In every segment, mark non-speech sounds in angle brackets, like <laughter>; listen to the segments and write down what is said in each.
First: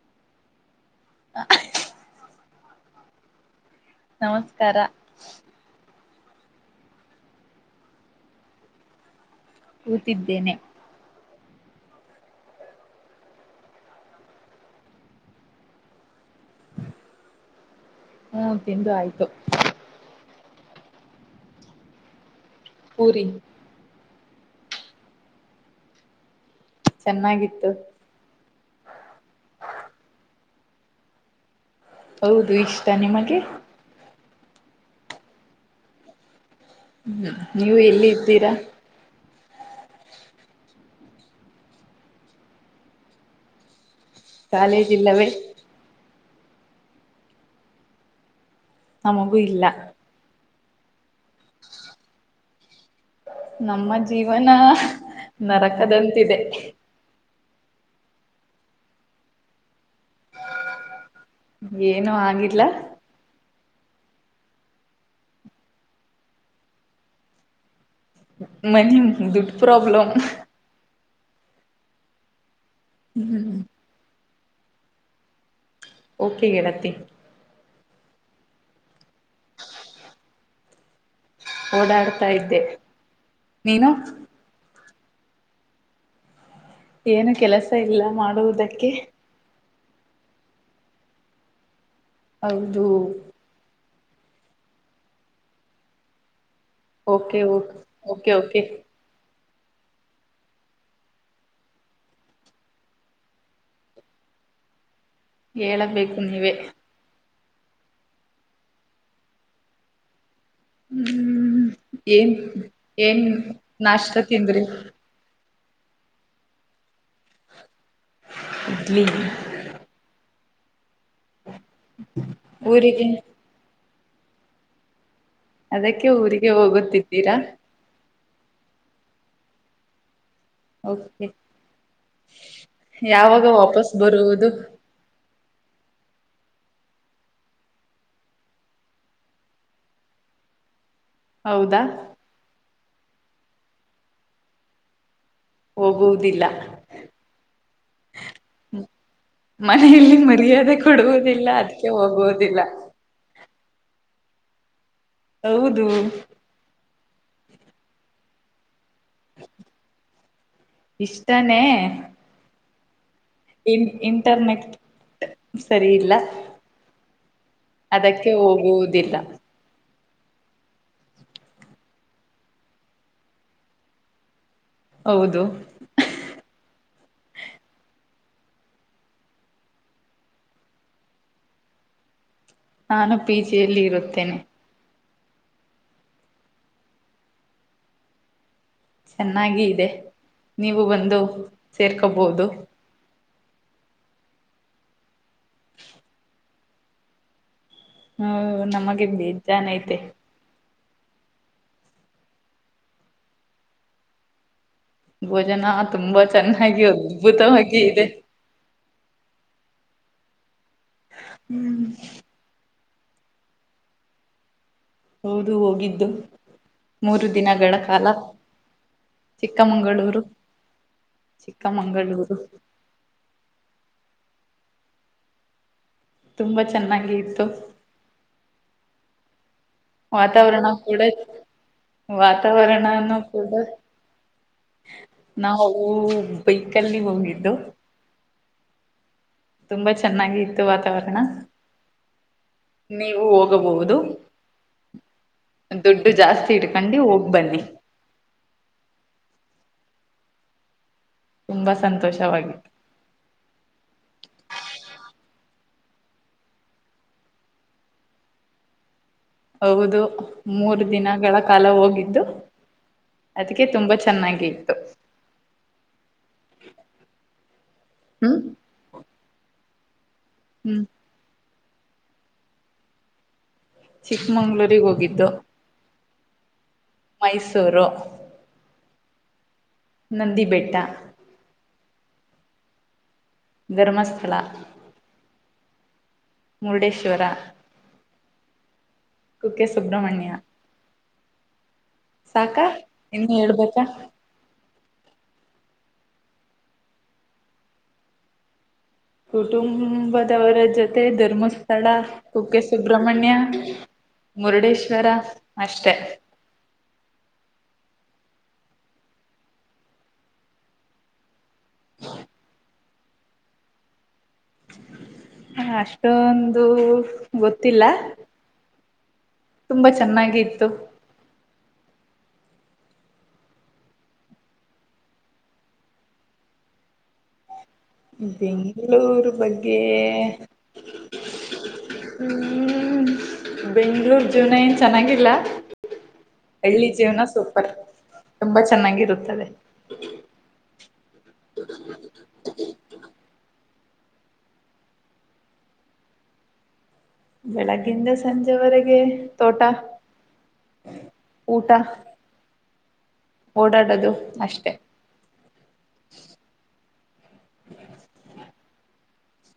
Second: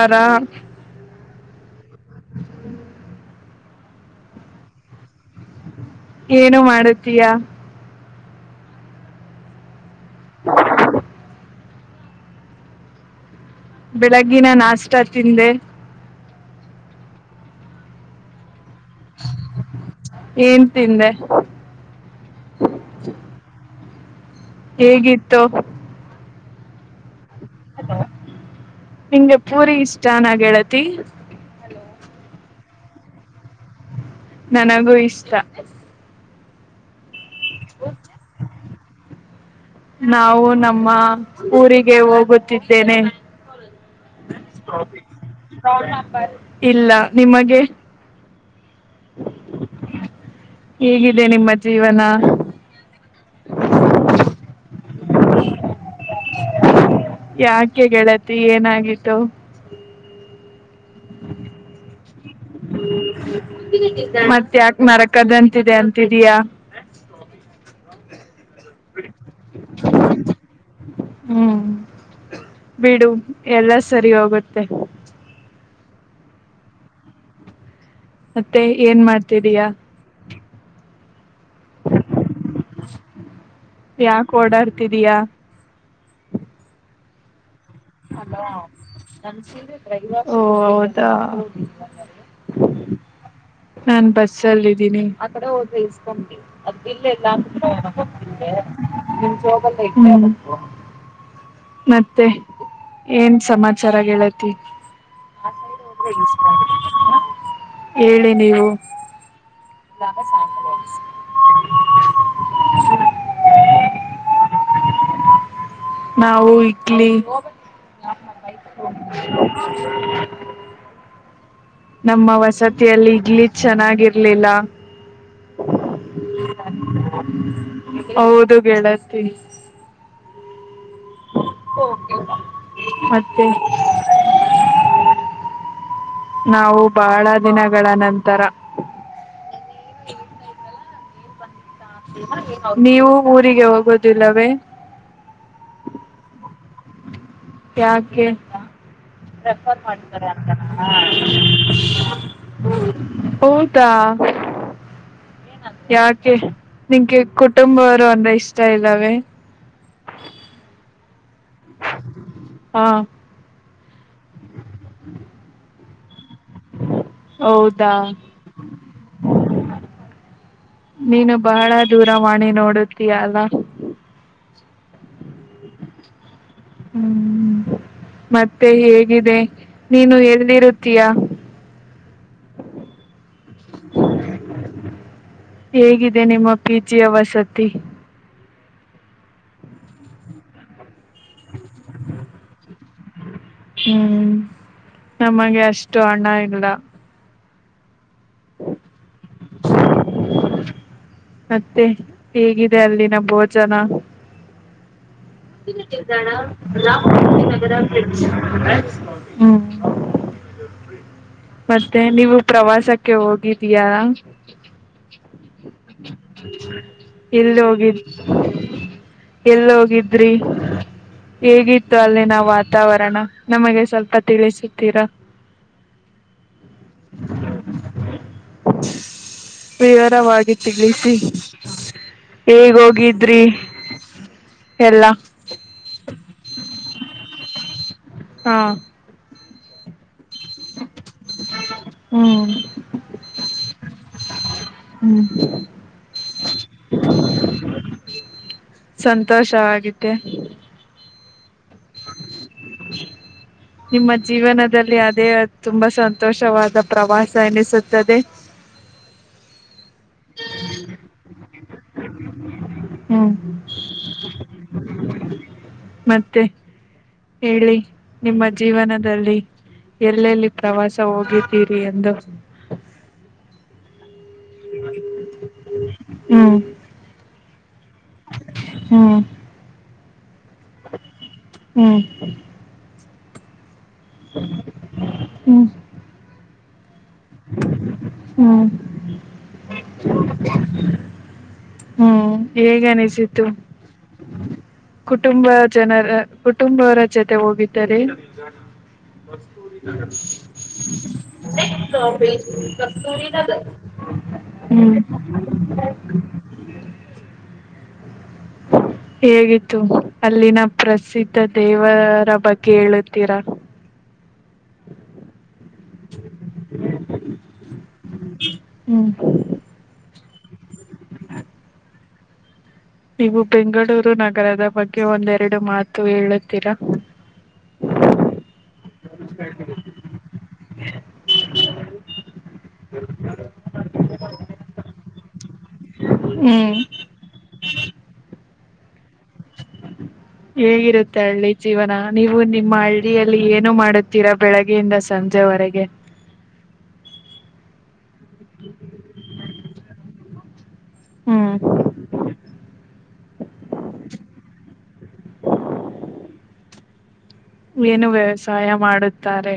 ಆರಾಮ್ ನಮಸ್ಕಾರ ಏನು ಮಾಡತೀಯಾ ಕೂತಿದ್ದೇನೆ ಬೆಳಗ್ಗಿನ ನಾಷ್ಟ ತಿಂದೆ ಹ್ಮ ತಿಂದು ಆಯ್ತು ಏನ್ ತಿಂದೆ ಪೂರಿ ಹೇಗಿತ್ತು ಚೆನ್ನಾಗಿತ್ತು ನಿಂಗೆ ಪೂರಿ ಇಷ್ಟನ ಗೆಳತಿ ಹೌದು ಇಷ್ಟ ನಿಮಗೆ ನನಗೂ ಇಷ್ಟ ಹ್ಮ್ ನೀವು ಎಲ್ಲಿ ಇದ್ದೀರಾ ನಾವು ನಮ್ಮ ಊರಿಗೆ ಹೋಗುತ್ತಿದ್ದೇನೆ <unintelligible> ಕಾಲೇಜ್ ಇಲ್ಲವೇ ಇಲ್ಲ ನಿಮಗೆ ನಮಗೂ ಇಲ್ಲ ಹೇಗಿದೆ ನಿಮ್ಮ ಜೀವನ ನಮ್ಮ ಜೀವನ ನರಕದಂತಿದೆ ಯಾಕೆ ಗೆಳತಿ ಏನಾಗಿತ್ತು ಏನು ಆಗಿಲ್ಲ ಮತ್ತ ಯಾಕ ನಾರಕದಂತಿದೆ ಅಂತಿದಿಯಾ ಮನ್ ದುಡ್ ಪ್ರಾಬ್ಲಮ್ ಹ್ಮ್ ಬಿಡು ಹ್ಮ್ ಎಲ್ಲ ಸರಿ ಹೋಗುತ್ತೆ ಓಕೆ ಗೆಳತಿ ಮತ್ತೆ ಏನ್ ಮಾಡ್ತಿದಯಾ ಓಡಾಡ್ತಾ ಇದ್ದೆ ನೀನು ಯಾಕೆ ಓಡಾಡ್ತಿದಯಾ ಏನು ಕೆಲಸ ಇಲ್ಲ ಮಾಡುವುದಕ್ಕೆ ಓ ಹೌದಾ ಹೌದು ನಾನ್ ಬಸ್ಸ ಅಲ್ಲಿ ಇದ್ದೀನಿ <unintelligible> ಅದ ಇಿಲ್ಲ ಇಲ್ಲಾೆ ಓಕೆ ಓಕೆ ಓಕೆ ಓಕೆ ನಿ <unintelligible> ಮತ್ತೆ <unintelligible> ಏನ್ ಸಮಾಚಾರ ಗೆಳತಿ ಹೇಳಬೇಕು ನೀವೇ ಹೇಳಿ ನೀವು ಹ್ಮ್ ಏನ್ ಏನ್ ನಾಷ್ಟ ತಿಂದ್ರಿ ನಾವು ಇಡ್ಲಿ ಇಡ್ಲಿ ನಮ್ಮ ಊರಿಗೆ ವಸತಿಯಲ್ಲಿ ಇಡ್ಲಿ ಚೆನ್ನಾಗಿರ್ಲಿಲ್ಲ ಅದಕ್ಕೆ ಊರಿಗೆ ಹೋಗುತ್ತಿದ್ದೀರಾ ಹೌದು ಗೆಳತಿ ಯಾವಾಗ ಮತ್ತೆ ವಾಪಸ್ ಬರುವುದು ನಾವು ಬಹಳ ದಿನಗಳ ನಂತರ ಹೌದಾ ನೀವು ಊರಿಗೆ ಹೋಗೋದಿಲ್ಲವೇ ಹೋಗುವುದಿಲ್ಲ ಯಾಕೆ ೆಫರ್ ಮನೆಯಲ್ಲಿ ಮಾಡಿದ್ದಾರೆ ಅಂತ ಮರ್ಯಾದೆ ಕೊಡುವುದಿಲ್ಲ ಅದಕ್ಕೆ <unintelligible> ಹೋಗುವುದಿಲ್ಲ ತ್ತಾ ಹೌದು ಯಾಕೆ ನಿಂಗೆ ಕುಟುಂಬವರು ಅಂದ್ರ ಇಷ್ಟ ಇದ್ದಾವೆ ತ್ತನೆ ಹಾ ಇನ್ ಇಂಟರ್ನೆಟ್ ಸರಿ ಇಲ್ಲ ಹೌದಾ ಅದಕ್ಕೆ ಹೋಗುವುದಿಲ್ಲ ನೀನು ಬಹಳ ದೂರವಾಣಿ ನೋಡುತ್ತಿದ್ದೀಯಲ್ಲ ಹೌದು ಹ್ಮ್ ಮತ್ತೆ ಹೇಗಿದೆ ನೀನು ಎಲ್ಲಿ ಇರುತ್ತೀಯ <inaudible> ನಾನು ಪಿ ಜಿಯಲ್ಲಿ ಇರುತ್ತೇನೆ ಹೇಗಿದೆ ನಿಮ್ಮ ಪ್ರೀತಿಯ ವಸತಿ ಚೆನ್ನಾಗಿ ಇದೆ ನೀವು ಬಂದು ಸೇರ್ಕೋಬಹುದು ಹ್ಮ್ ನಮಗೆ ಅಷ್ಟು ಹಣ ಇಲ್ಲ ಹ್ಮ ನಮಗೆ ಬೇಜಾನ್ ಐತೆ ಮತ್ತೆ ಹೇಗಿದೆ ಅಲ್ಲಿನ ಭೋಜನ ಭೋಜನ ಮುಂದಿನ ತುಂಬಾ ನಿಲ್ದಾಣ ಚೆನ್ನಾಗಿ ರಾಮ್ ಮೂರ್ತಿ ನಗರ್ ಅದ್ಭುತವಾಗಿ ಇದೆ <inaudible> ಹ್ಮ್ <inaudible> ಮತ್ತೆ ನೀವು ಪ್ರವಾಸಕ್ಕೆ ಹೋಗಿದ್ದೀಯಾ ಹೌದು ಹೋಗಿದ್ದು ಮೂರು <inaudible> ಎಲ್ಲಿ ದಿನಗಳ ಹೋಗಿದ್ದ ಕಾಲ <inaudible> ಎಲ್ಲ ಚಿಕ್ಕಮಂಗಳೂರು ಹೋಗಿದ್ರಿ ಹೇಗಿತ್ತು ಅಲ್ಲಿನ ಚಿಕ್ಕಮಂಗಳೂರು ವಾತಾವರಣ ನಮಗೆ ಸ್ವಲ್ಪ <inaudible> ತಿಳಿಸುತ್ತೀರ ತುಂಬಾ ಚೆನ್ನಾಗಿ ಇತ್ತು ವಿವರವಾಗಿ ವಾತಾವರಣ ಕೂಡ ತಿಳಿಸಿ ಹೇಗ್ ವಾತಾವರಣಾನ ಹೋಗಿದ್ರಿ ಕೂಡ ಎಲ್ಲಾ ನಾವು ಬೈಕಲ್ಲಿ ಹೋಗಿದ್ದು ಹಾ ತುಂಬಾ ಚೆನ್ನಾಗಿ ವಾತಾವರಣ ಹ್ಮ್ ನೀವು ಹೋಗಬಹುದು ಹ್ಮ್ ದುಡ್ಡು ಜಾಸ್ತಿ ಇಡ್ಕೊಂಡು ಹೋಗ್ ಬನ್ನಿ ಸಂತೋಷವಿದ್ದೆ ತುಂಬಾ ಸಂತೋಷವಾಗಿತ್ತು ನಿಮ್ಮ ಜೀವನದಲ್ಲಿ ಅದೇ ತುಂಬಾ ಸಂತೋಷವಾದ ಪ್ರವಾಸ ಎನಿಸುತ್ತದೆ ಹೌದು ಮೂರು ದಿನಗಳ ಕಾಲ ಹೋಗಿದ್ದು ಹ್ಮ್ ಅದಕ್ಕೆ ತುಂಬಾ ಚೆನ್ನಾಗಿ ಇತ್ತು ಮತ್ತೆ ಹೇಳಿ ಹ್ಮ್ ನಿಮ್ಮ ಜೀವನದಲ್ಲಿ ಎಲ್ಲೆಲ್ಲಿ ಹ್ಮ್ ಪ್ರವಾಸ ಹೋಗಿದ್ದೀರಿ ಎಂದ ಚಿಕ್ಕಮಂಗ್ಳೂರಿಗೆ ಹೋಗಿದ್ದು ಹ್ಮ್ ಮೈಸೂರು ಹ್ಮ್ ನಂದಿ ಬೆಟ್ಟ ಹ್ಮ್ ಧರ್ಮಸ್ಥಳ ಹ್ಮ ಮುರ್ಡೇಶ್ವರ ಹಾ <inaudible> ಕುಕ್ಕೆ ಸುಬ್ರಹ್ಮಣ್ಯ ಹ್ಮ್ ಸಾಕಾ ಹೇಗ ಇನ್ನು ಅನಿಸತ್ತು ಹೇಳ್ಬೇಕಾ ಕುಟುಂಬ <inaudible> ಜನರ ಕುಟುಂಬವರ ಜೊತೆ ಹೋಗಿದ್ದಾರೆ <inaudible> ಕುಟುಂಬದವರ ಜೊತೆ ಧರ್ಮಸ್ಥಳ ವತ <unintelligible> ಪೇ ಕುಕ್ಕೆ ಸುಬ್ರಹ್ಮಣ್ಯ ಕರ್ೂರಿಾದ <unintelligible> ಹ್ಮ್ ಮುರುಡೇಶ್ವರ ಅಷ್ಟೆ <inaudible> ಹ <inaudible> ಹೇಗಿತ್ತು ಅಲ್ಲಿನ ಪ್ರಸಿದ್ಧ ದೇವರ ಬಗ್ಗೆ ಹೇಳುತ್ತೀರಾ <inaudible> ಹ ಅಷ್ಟೊಂದು ಗೊತ್ತಿಲ್ಲ ಹ್ಮ್ <inaudible> ತುಂಬಾ ಚೆನ್ನಾಗಿ ಇತ್ತು ನೀವು ಬೆಂಗಳೂರು ನಗರದ ಬಗ್ಗೆ ಒಂದೆರಡು ಮಾತು ಹೇಳುತ್ತೀರಾ ಬೆಂಗಳೂರು ಬಗ್ಗೆ ಹ್ಮ ಬೆಂಗ್ಳೂರ್ ಜೀವನ ಏನ್ ಚೆನ್ನಾಗಿಲ್ಲ ಹ್ಮ್ ಎಳ್ಳಿ ಜೀವನ ಸೂಪರ್ ತುಂಬಾ ಚೆನ್ನಾಗಿರುತ್ತದೆ ಹೇಗಿರುತ್ತೆ ಹಳ್ಳಿ ಜೀವನ ನೀವು ನಿಮ್ಮ ಹಳ್ಳಿಯಲ್ಲಿ ಇ ಮಾಡುತ್ತೀರಾ ಬೆಳಗ್ಗೆಯಿಂದ ಸಂಜೆವರೆಗೆ ಬೆಳಗ್ಗಿಂದ ಸಂಜೆವರೆಗೆ ತೋಟ ಹ್ಮ್ ಊಟ ಓಡಾಡದು ಅಷ್ಟೆ ಏನು ವ್ಯವಸಾಯ ಮಾಡುತ್ತಾರೆ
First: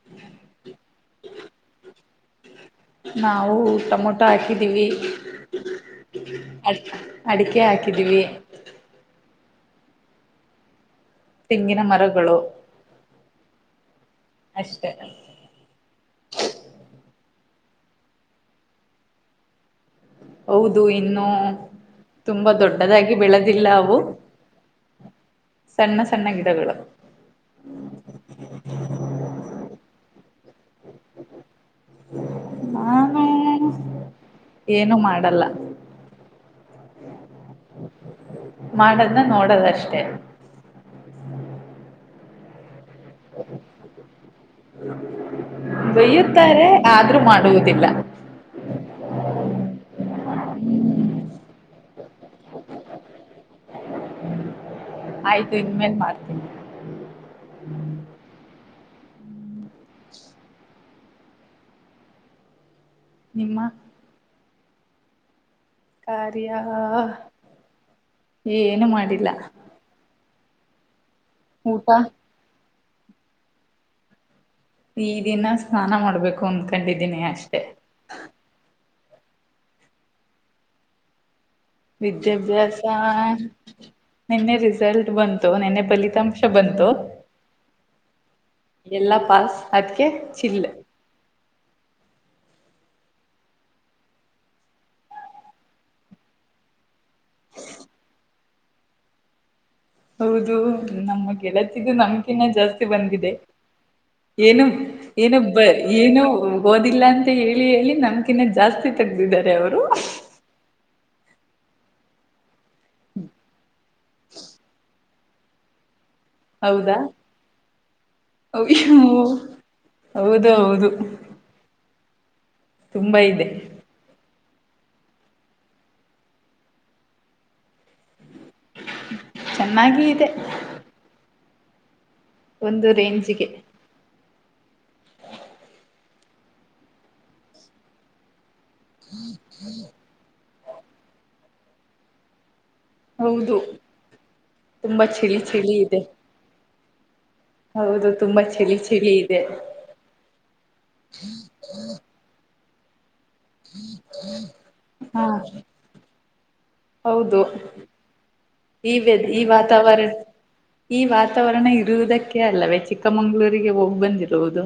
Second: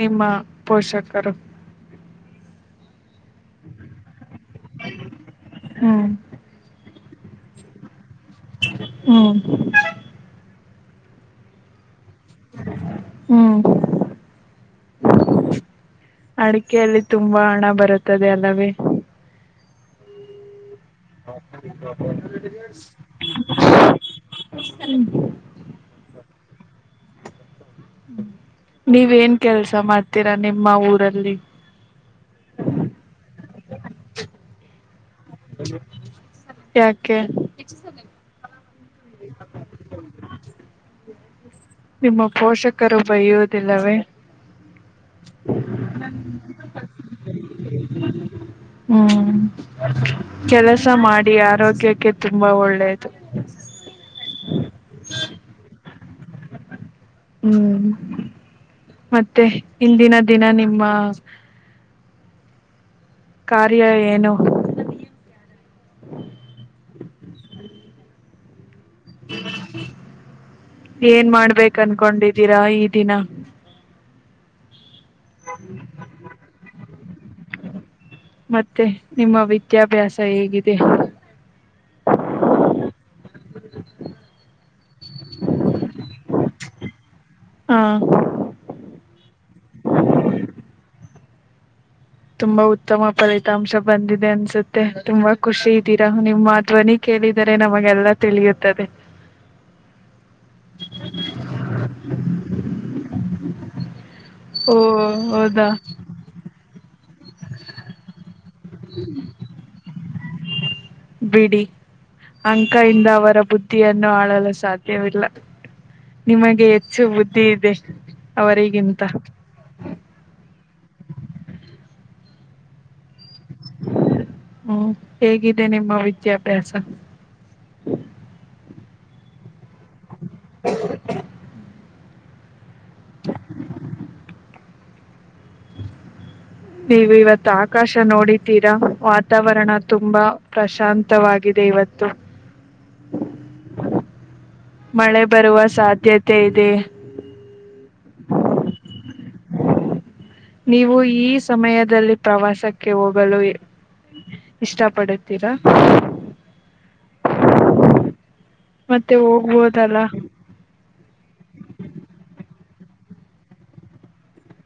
ನಿಮ್ಮ ಪೋಷಕರು ನಾವು ಟಮೊಟೊ ಹಾಕಿದೀವಿ ಹ್ಮ್ ಅಡ್ ಅಡಿಕೆ ಹಾಕಿದೀವಿ ಹ <unintelligible> ತೆಂಗಿನ ಮರಗಳು ಹ್ಮ್ ಅಷ್ಟೆ ಅಡಿಕೆಯಲ್ಲಿ ತುಂಬಾ ಹಣ ಬರುತ್ತದೆ ಅಲ್ಲವೇ <inaudible> <inaudible> ಹೌದು ಇನ್ನು ತುಂಬಾ ದೊಡ್ಡದಾಗಿ ಬೆಳೆದಿಲ್ಲ ಅವು ಸಣ್ಣ ಸಣ್ಣ ಗಿಡಗಳು ನೀವೇನ್ ಕೆಲ್ಸ ಮಾಡ್ತೀರಾ ನಿಮ್ಮ ಊರಲ್ಲಿ ನನ್ ಏನು ಮಾಡ ಯಕೆ ಮಾಡದ್ನ್ನ ನೋಡದಷ್ಟೆ ನಿಮ್ಮ ಪೋಷಕರು ಬಯ್ಯುವುದಿಲ್ಲವೇ ಬೈಯುತ್ತಾರೆ ಆದ್ರೂ ಮಾಡುವುದಿಲ್ಲ ಹ್ಮ ಕೆಲಸ ಮಾಡಿ ಆರೋಗ್ಯಕ್ಕೆ ತುಂಬಾ ಒಳ್ಳೇದು ಹ <unintelligible> ಆಯ್ತು ಇನ್ಮೇನ್ ಮಾಡ್ತೀನಿ ಹ್ಮ್ ಮತ್ತೆ ಇಂದಿನ ದಿನ ನಿಮ್ಮ ನಿಮ್ಮ ಕಾರ್ಯ ಏನು ಕಾರಾರಿಯಾ ಹ್ಮ <unintelligible> ಏನ್ ಮಾಡ್ಬೇಕ ಊಟ ಅನ್ಕೊಂಡಿದ್ದೀರಾ ಈ ದಿನ ಈ ದಿನ ಸ್ನಾನ ಮಾಡ್ಬೇಕು ಅಂದ್ಕೊಂಡಿದ್ದೀನಿ ಅಷ್ಟೆ ಮತ್ತೆ ನಿಮ್ಮ ವಿದ್ಯಾಭ್ಯಾಸ ಹೇಗಿದೆ ವಿಿದ್ಯಾಭ್ಯಾಸ ನಿನ್ನೆ ರಿಸಲ್ಟ್ ಬಂತು ನಿನ್ನೆ ಫಲಿತಾಂಶ ಬಂತು ಹಾ ಎಲ್ಲಾ ಪಾಸ್ ಅದಕ್ಕೆ ಚಿಲ್ಲ ತುಂಬಾ ಉತ್ತಮ ಫಲಿತಾಂಶ ಬಂದಿದೆ ಅನ್ಸುತ್ತೆ ತುಂಬಾ ಖುಷಿ ಇದ್ದೀರಾ ನಿಮ್ಮ ಧ್ವನಿ ಕೇಳಿ ನಮಗೆಲ್ಲ ತಿಳಿಯುತ್ತದೆ ಹೌದು ನಮ್ಮ ಗೆಲಸಗು ನಮಕಿನ ಜಾಸ್ತಿ ಬಂದಿದೆ ಏನು ಓ ಏನು ಬ ಹೌದಾ ಏನು ಓದಿಲ್ಲ ಹೇಳಿ ಹೇಳಿ ನಮಕಿನ ಜಾಸ್ತಿ ತಗ್ದಿದ್ದಾರೆ ಅವರು ಬಿಡಿ ಅಂಕ ಇಂದ ಅವರ ಬುದ್ಧಿಯನ್ನು ಆಳಲು ಸಾಧ್ಯವಿಲ್ಲ ನಿಮಗೆ ಹೆಚ್ಚು ಬುದ್ಧಿ ಇದೆ ಅ ಅವರಿಗಿಂತ ಹೌದೌದು ತುಂಬಾ ಇದೆ ಹ್ಮ್ ಹೇಗಿದೆ ನಿಮ್ಮ ವಿದ್ಯಾಭ್ಯಾಸ ಚೆನ್ನಾಗಿ ಇದೆ ಹ <inaudible> ಒಂದು ರೇಂಜಿಗೆ ನೀವು ಇವತ್ ಆಕಾಶ ನೋಡಿತೀರಾ ವಾತಾವರಣ ತುಂಬಾ ಪ್ರಶಾಂತವಾಗಿ ಇವತ್ತು ಹೌದು ತುಂಬಾ ಮಳೆ ಚಳಿ ಬರುವ ಚಳಿ ಇದೆ ಸಾಧ್ಯತೆ ಇದೆ ಹೌದು ತುಂಬಾ ಚಳಿ ಚಳಿ ಇದೆ ನೀವು ಈ ಸಮಯದಲ್ಲಿ ಪ್ರವಾಸಕ್ಕೆ ಹೋಗ ಗುರು ಇಷ್ಟ ಹಾ ಪಡುತ್ತೀರಾ ಹೌದು ಈ ಮತ್ತೆ ವ ಈ ಹೋಗ್ಬೋದಲ್ಲ ವಾತಾವರಣ ಈ ವಾತಾವರಣ ಇರುವುದಕ್ಕೆ ಅಲ್ಲವೆ ಚ್ಚಿಕ್ ಚಿಕ್ಕಮಂಗಳೂರಿಗೆ ಹೋಗಿ ಬಂದಿರವುದು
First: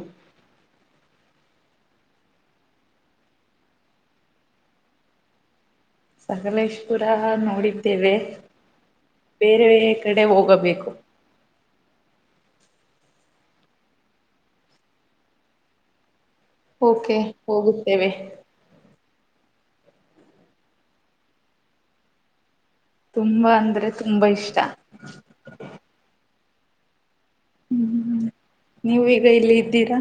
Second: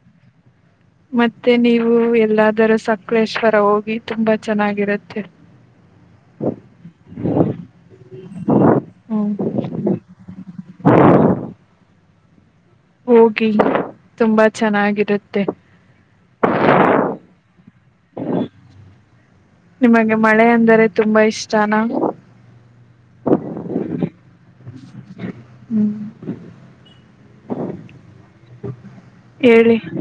ಮತ್ತೆ ನೀವು ಎಲ್ಲಾದರೂ ಸಕಲೇಶ್ವರ ಹೋಗಿ ತುಂಬಾ ಚೆನ್ನಾಗಿರುತ್ತೆ ಸಕಲೇಶಪುರ ನೋಡಿದ್ದೇವೆ ಹ್ಮ್ ಬೇರೆೇ ಕಡೆ ಹೋಗಬೇಕು ಹೋಗಿ ತುಂಬಾ ಚೆನ್ನಾಗಿರುತ್ತೆ ಓಕೆ ಹೋಗುತ್ತೇವೆ ನಿಮಗೆ ಮಳೆ ಅಂದರೆ ತುಂಬಾ ಇಷ್ಟಾನ ತುಂಬಾ ಅಂದ್ರೆ ತುಂಬಾ ಇಷ್ಟ ಹ್ಮ್ ಹ್ಮ್ ನೀವೀಗ ಎಲ್ಲಿ ಹೇಳಿ ಇದ್ದೀರಾ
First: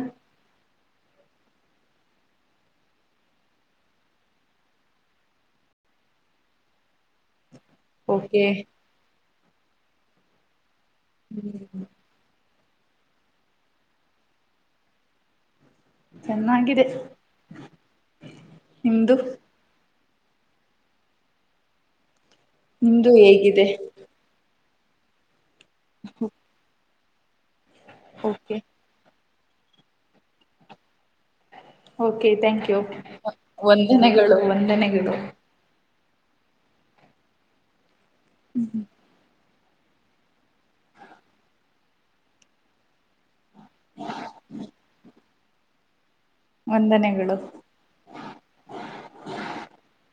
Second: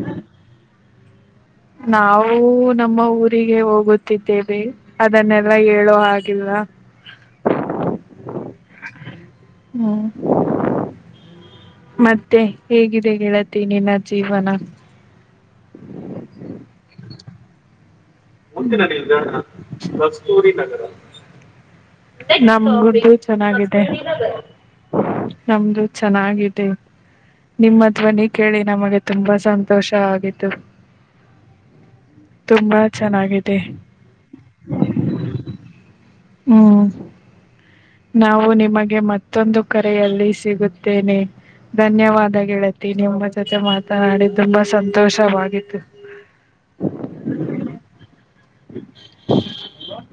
ನಾವು ನಮ್ಮ ಊರಿಗೆ ಹೋಗುತ್ತಿದ್ದೇವೆ ಅದನ್ನೆಲ್ಲ ಹೇಳೋ ಹಾಗಿಲ್ <inaudible> ಓಕೆ ಹ್ಮ್ ಮತ್ತೆ ಹೇಗಿದೆ ಗೆಳತಿ ನಿನ್ನ ಜೀವನ ಚೆನ್ನಾಗಿದೆ ಮುಂದಿನ ನಿಮ್ದು ನಿಲ್ದಾಣ ಕಸ್ತೂರಿ ನಗರ ನಮ ರೂಟೂ ನಿಮ್ದು ಹೇಗಿದೆ ಚೆನ್ನಾಗಿದೆ ನಮ್ದು ಚೆನ್ನಾಗಿದೆ ನಿಮ್ಮ ಧ್ವನಿ ಓಕೆ ಕೇಳಿ ನಮಗೆ ತುಂಬಾ ಸಂತೋಷ ಆಗಿತ್ತು ಓಕೆ ಥ್ಯಾಂಕ್ ಯು ತುಂಬಾ ಚೆನ್ನಾಗಿದೆ ವಂದನೆಗಳು ವಂದನೆಗಳು ಹ್ಮ್ ನಾವು ನಿಮಗೆ ಮತ್ತೊಂದು ಕರೆಯಲ್ಲಿ ಸಿಗುತ್ತೇನೆ ಧನ್ಯವಾದ ಗೆಳತಿ ನಿಮ್ಮಗ್ ಜೊತೆ ಮಾತನಾಡಿ ತುಂಬಾ ಸಂತೋಷವಾಗಿತ್ತು ವಂದನೆಗಳು <inaudible>